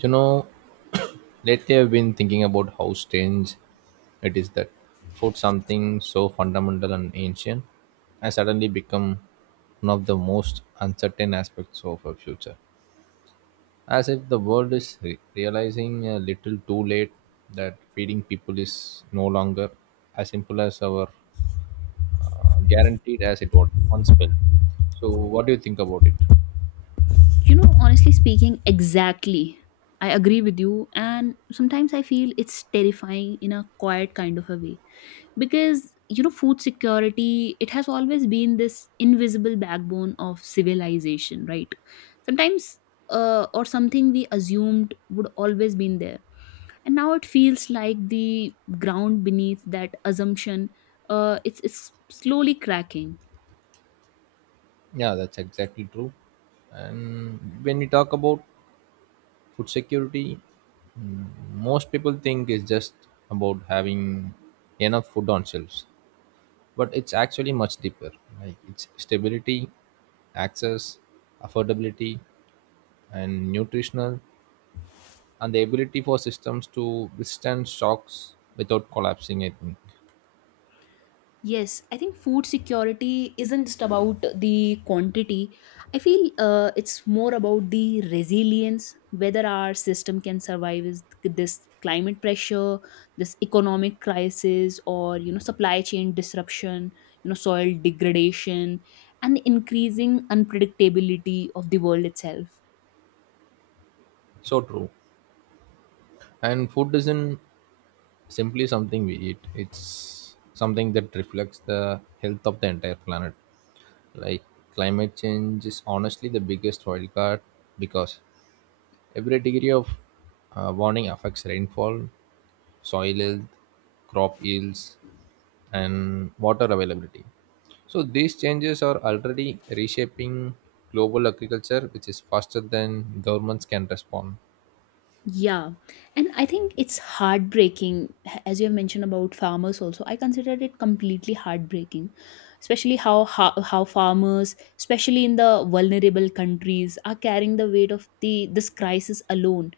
You know, lately I've been thinking about how strange it is that food, something so fundamental and ancient, has suddenly become one of the most uncertain aspects of our future, as if the world is realizing a little too late that feeding people is no longer as simple as our guaranteed as it was once felt. So what do you think about it? You know, honestly speaking, exactly. I agree with you, and sometimes I feel it's terrifying in a quiet kind of a way because you know, food security it has always been this invisible backbone of civilization, right? Sometimes, or something we assumed would always been there, and now it feels like the ground beneath that assumption, it's slowly cracking. Yeah, that's exactly true. And when we talk about food security, most people think it's just about having enough food on shelves, but it's actually much deeper. Like, it's stability, access, affordability, and nutritional, and the ability for systems to withstand shocks without collapsing, I think. Yes, I think food security isn't just about the quantity. I feel it's more about the resilience, whether our system can survive this climate pressure, this economic crisis, or you know supply chain disruption, you know soil degradation, and the increasing unpredictability of the world itself. So true. And food isn't simply something we eat, it's something that reflects the health of the entire planet. Like, climate change is honestly the biggest wildcard because every degree of warning affects rainfall, soil health, crop yields, and water availability. So these changes are already reshaping global agriculture, which is faster than governments can respond. Yeah, and I think it's heartbreaking, as you have mentioned about farmers also. I consider it completely heartbreaking, especially how farmers, especially in the vulnerable countries, are carrying the weight of the this crisis alone,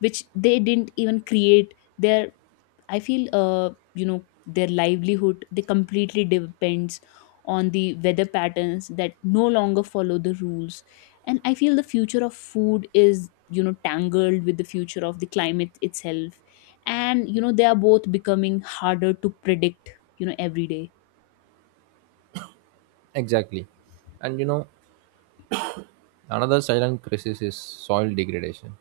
which they didn't even create. Their I feel you know their livelihood they completely depends on the weather patterns that no longer follow the rules, and I feel the future of food is you know tangled with the future of the climate itself, and you know they are both becoming harder to predict you know every day. Exactly. And you know, another silent crisis is soil degradation.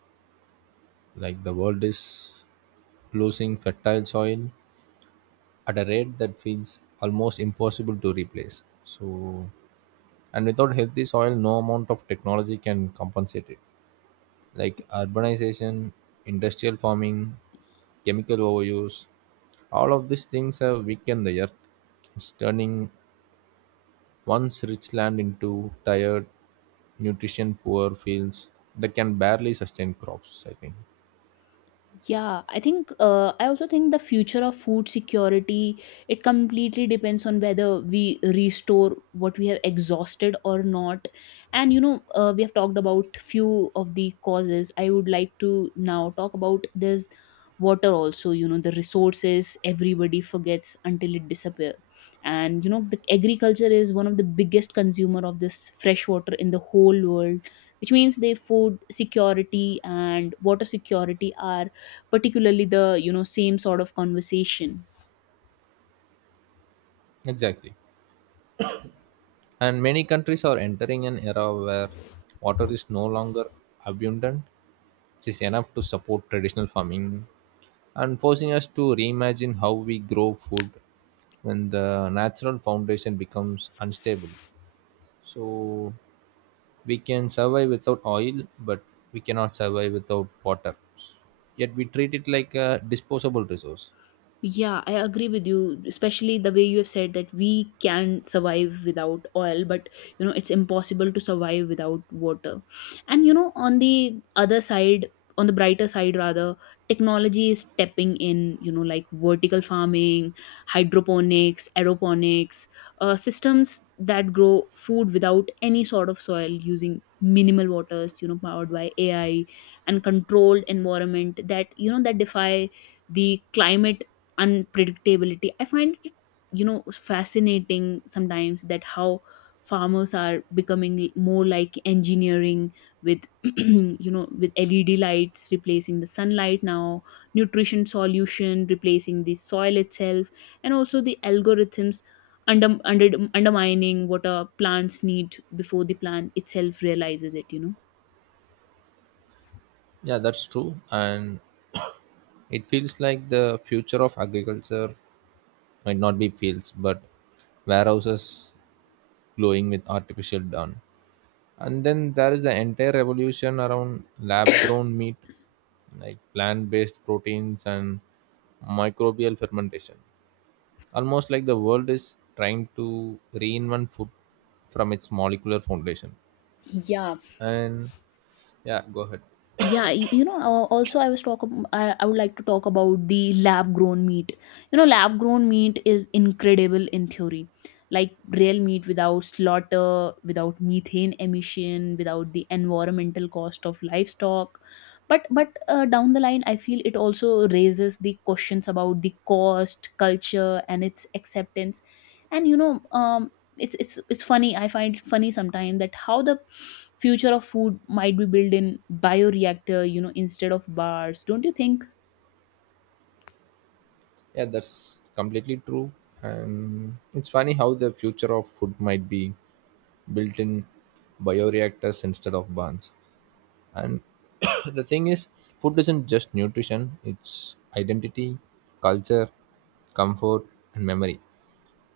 Like, the world is losing fertile soil at a rate that feels almost impossible to replace. So, and without healthy soil, no amount of technology can compensate it. Like urbanization, industrial farming, chemical overuse, all of these things have weakened the earth. It's turning once rich land into tired, nutrition poor fields that can barely sustain crops, I think. Yeah, I think I also think the future of food security it completely depends on whether we restore what we have exhausted or not. And you know, we have talked about few of the causes. I would like to now talk about this water also, you know, the resources everybody forgets until it disappear. And you know, the agriculture is one of the biggest consumer of this fresh water in the whole world, which means the food security and water security are particularly the you know same sort of conversation. Exactly. And many countries are entering an era where water is no longer abundant, which is enough to support traditional farming, and forcing us to reimagine how we grow food when the natural foundation becomes unstable. So we can survive without oil, but we cannot survive without water. Yet we treat it like a disposable resource. Yeah, I agree with you, especially the way you have said that we can survive without oil, but you know, it's impossible to survive without water. And you know, on the other side, on the brighter side rather, technology is stepping in, you know, like vertical farming, hydroponics, aeroponics, systems that grow food without any sort of soil using minimal waters, you know, powered by AI and controlled environment that, you know, that defy the climate unpredictability. I find it you know fascinating sometimes that how farmers are becoming more like engineering with you know with led lights replacing the sunlight now, nutrition solution replacing the soil itself, and also the algorithms undermining what a plants need before the plant itself realizes it you know. Yeah, that's true. And it feels like the future of agriculture might not be fields, but warehouses glowing with artificial dawn. And then there is the entire revolution around lab grown meat, like plant based proteins and microbial fermentation, almost like the world is trying to reinvent food from its molecular foundation. Yeah, And yeah, go ahead. yeah, you know, also I would like to talk about the lab grown meat. You know, lab grown meat is incredible in theory. Like real meat without slaughter, without methane emission, without the environmental cost of livestock. But down the line I feel it also raises the questions about the cost, culture and its acceptance. And you know, it's funny. I find it funny sometimes that how the future of food might be built in bioreactor you know instead of bars, don't you think? Yeah, that's completely true. And it's funny how the future of food might be built in bioreactors instead of barns. And the thing is, food isn't just nutrition, it's identity, culture, comfort, and memory.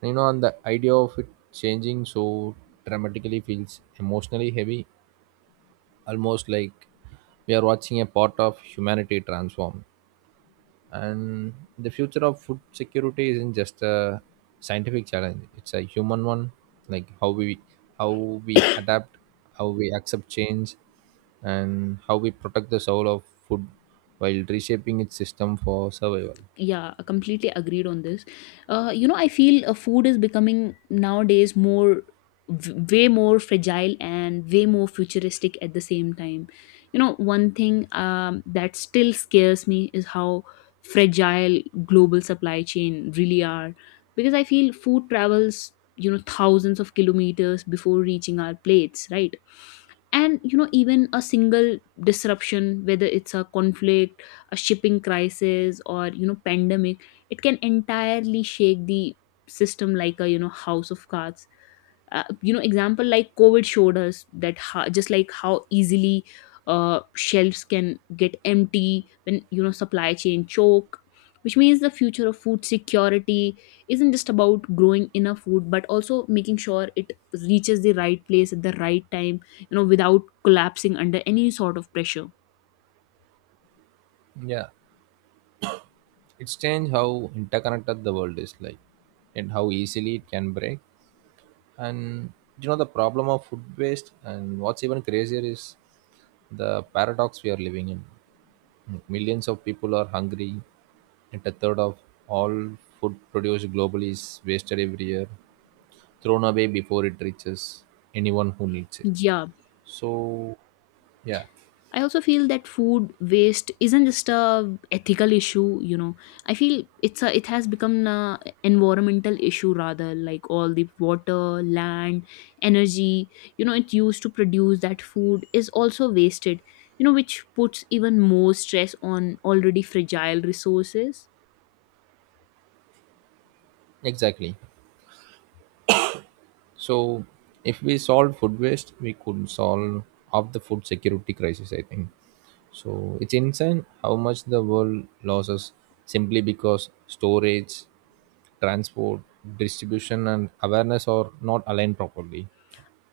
You know, and the idea of it changing so dramatically feels emotionally heavy, almost like we are watching a part of humanity transform. And the future of food security isn't just a scientific challenge; it's a human one. Like, how we adapt, how we accept change, and how we protect the soul of food while reshaping its system for survival. Yeah, completely agreed on this. You know, I feel food is becoming nowadays more way more fragile and way more futuristic at the same time. You know one thing that still scares me is how fragile global supply chain really are, because I feel food travels you know thousands of kilometers before reaching our plates, right? And you know even a single disruption, whether it's a conflict, a shipping crisis, or you know pandemic, it can entirely shake the system like a you know house of cards. You know, example like covid showed us that how, just like how easily shelves can get empty when you know supply chain choke, which means the future of food security isn't just about growing enough food but also making sure it reaches the right place at the right time you know without collapsing under any sort of pressure. Yeah, it's changed how interconnected the world is, like, and how easily it can break. And you know, the problem of food waste, and what's even crazier is the paradox we are living in. Like, millions of people are hungry and a third of all food produced globally is wasted every year, thrown away before it reaches anyone who needs it. Yeah. So yeah, I also feel that food waste isn't just a ethical issue, you know. I feel it's a it has become an environmental issue rather, like all the water, land, energy, you know, it used to produce that food is also wasted, you know, which puts even more stress on already fragile resources. exactly. So, if we solve food waste, we could solve of the food security crisis. I think so. It's insane how much the world loses simply because storage, transport, distribution, and awareness are not aligned properly.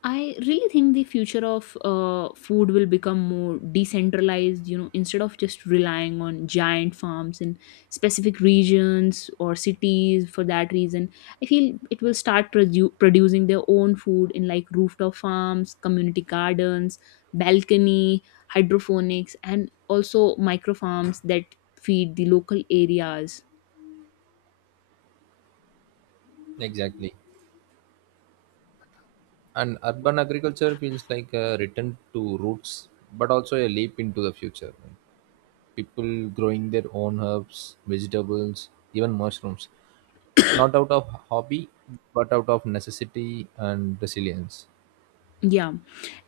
I really think the future of food will become more decentralized, you know, instead of just relying on giant farms in specific regions or cities for that reason. I feel it will start producing their own food in like rooftop farms, community gardens, balcony, hydroponics, and also micro farms that feed the local areas. Exactly. And urban agriculture feels like a return to roots, but also a leap into the future. People growing their own herbs, vegetables, even mushrooms, not out of hobby but out of necessity and resilience. Yeah,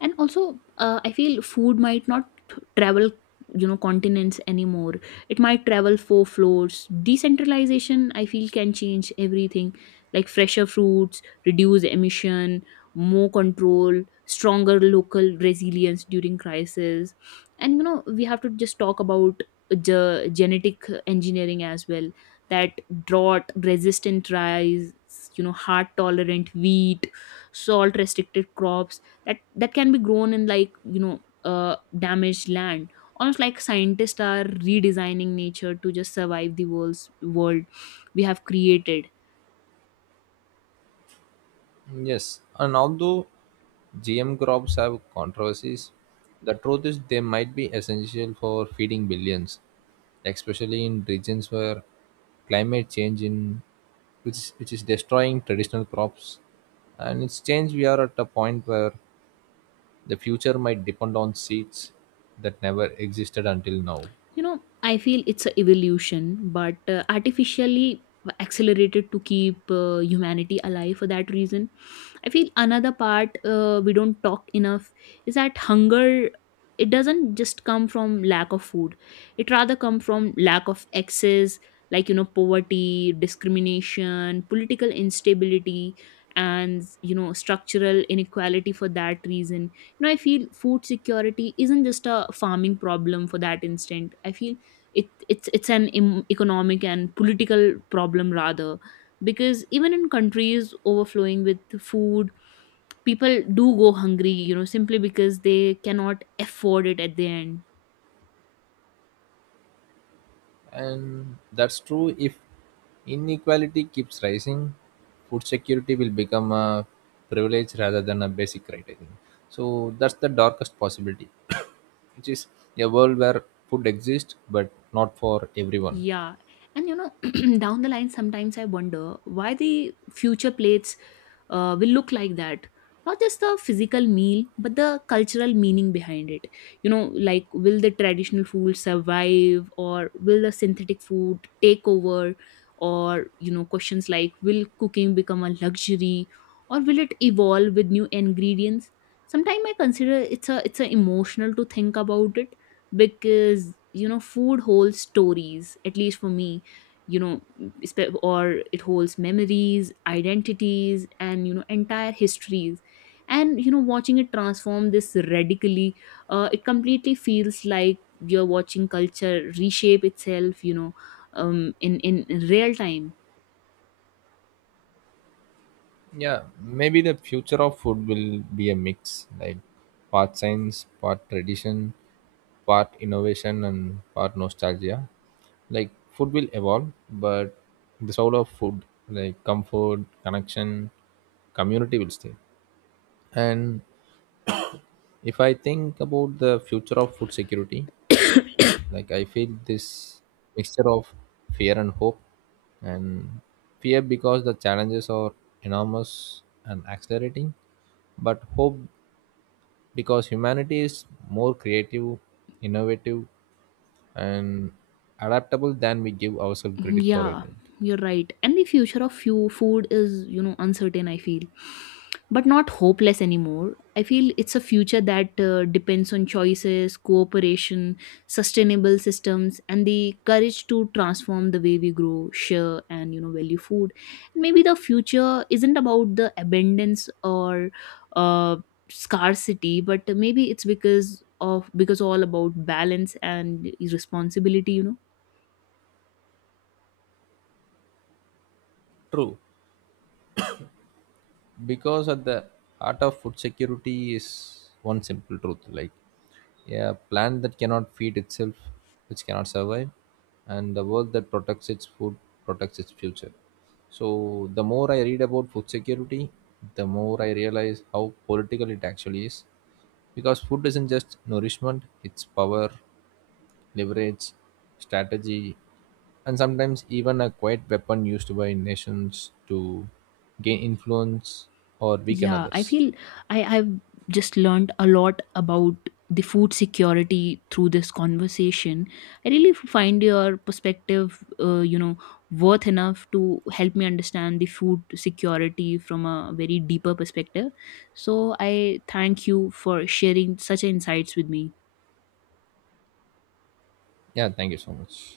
and also I feel food might not travel you know continents anymore, it might travel four floors. Decentralization I feel can change everything, like fresher fruits, reduce emission, more control, stronger local resilience during crisis. And you know we have to just talk about the genetic engineering as well, that drought resistant rice, you know heart tolerant wheat, salt restricted crops, that can be grown in like you know damaged land, almost like scientists are redesigning nature to just survive the world's world we have created. Yes, and although GM crops have controversies, the truth is they might be essential for feeding billions, especially in regions where climate change in which is destroying traditional crops. And it's changed, we are at a point where the future might depend on seeds that never existed until now. You know, I feel it's a evolution but artificially accelerated to keep humanity alive for that reason. I feel another part we don't talk enough is that hunger, it doesn't just come from lack of food, it rather come from lack of access, like you know poverty, discrimination, political instability, and you know structural inequality for that reason. Know, I feel food security isn't just a farming problem for that instant. I feel it's an economic and political problem rather, because even in countries overflowing with food, people do go hungry, you know, simply because they cannot afford it at the end. And that's true, if inequality keeps rising, food security will become a privilege rather than a basic right, I think. So that's the darkest possibility, which is a world where food exists but not for everyone. Yeah. And you know, down the line, sometimes I wonder why the future plates will look like that. Not just the physical meal, but the cultural meaning behind it. You know, like will the traditional food survive or will the synthetic food take over? Or, you know, questions like will cooking become a luxury or will it evolve with new ingredients? Sometimes I consider it's a emotional to think about it, because you know food holds stories at least for me, you know, or it holds memories, identities and you know entire histories, and you know watching it transform this radically, it completely feels like you're watching culture reshape itself you know, in real time. Yeah, maybe the future of food will be a mix, like part science, part tradition, part innovation, and part nostalgia. Like, food will evolve, but the soul of food, like comfort, connection, community, will stay. And if I think about the future of food security, like, I feel this mixture of fear and hope. And fear because the challenges are enormous and accelerating, but hope because humanity is more creative, innovative, and adaptable than we give ourselves credit for, I Yeah, think. you're right. And the future of food is, you know, uncertain, I feel. But not hopeless anymore. I feel it's a future that depends on choices, cooperation, sustainable systems, and the courage to transform the way we grow, share, and, you know, value food. Maybe the future isn't about the abundance or uh, scarcity, but maybe it's because of because all about balance and responsibility, you know. True. Because at the heart of food security is one simple truth, like, a plant that cannot feed itself, which cannot survive, and the world that protects its food protects its future. So the more I read about food security, the more I realize how political it actually is, because food isn't just nourishment, it's power, leverage, strategy, and sometimes even a quiet weapon used by nations to gain influence or weaken Yeah, I others. feel I have just learned a lot about the food security through this conversation. I really find your perspective, you know, worth enough to help me understand the food security from a very deeper perspective. So I thank you for sharing such insights with me. Yeah, thank you so much.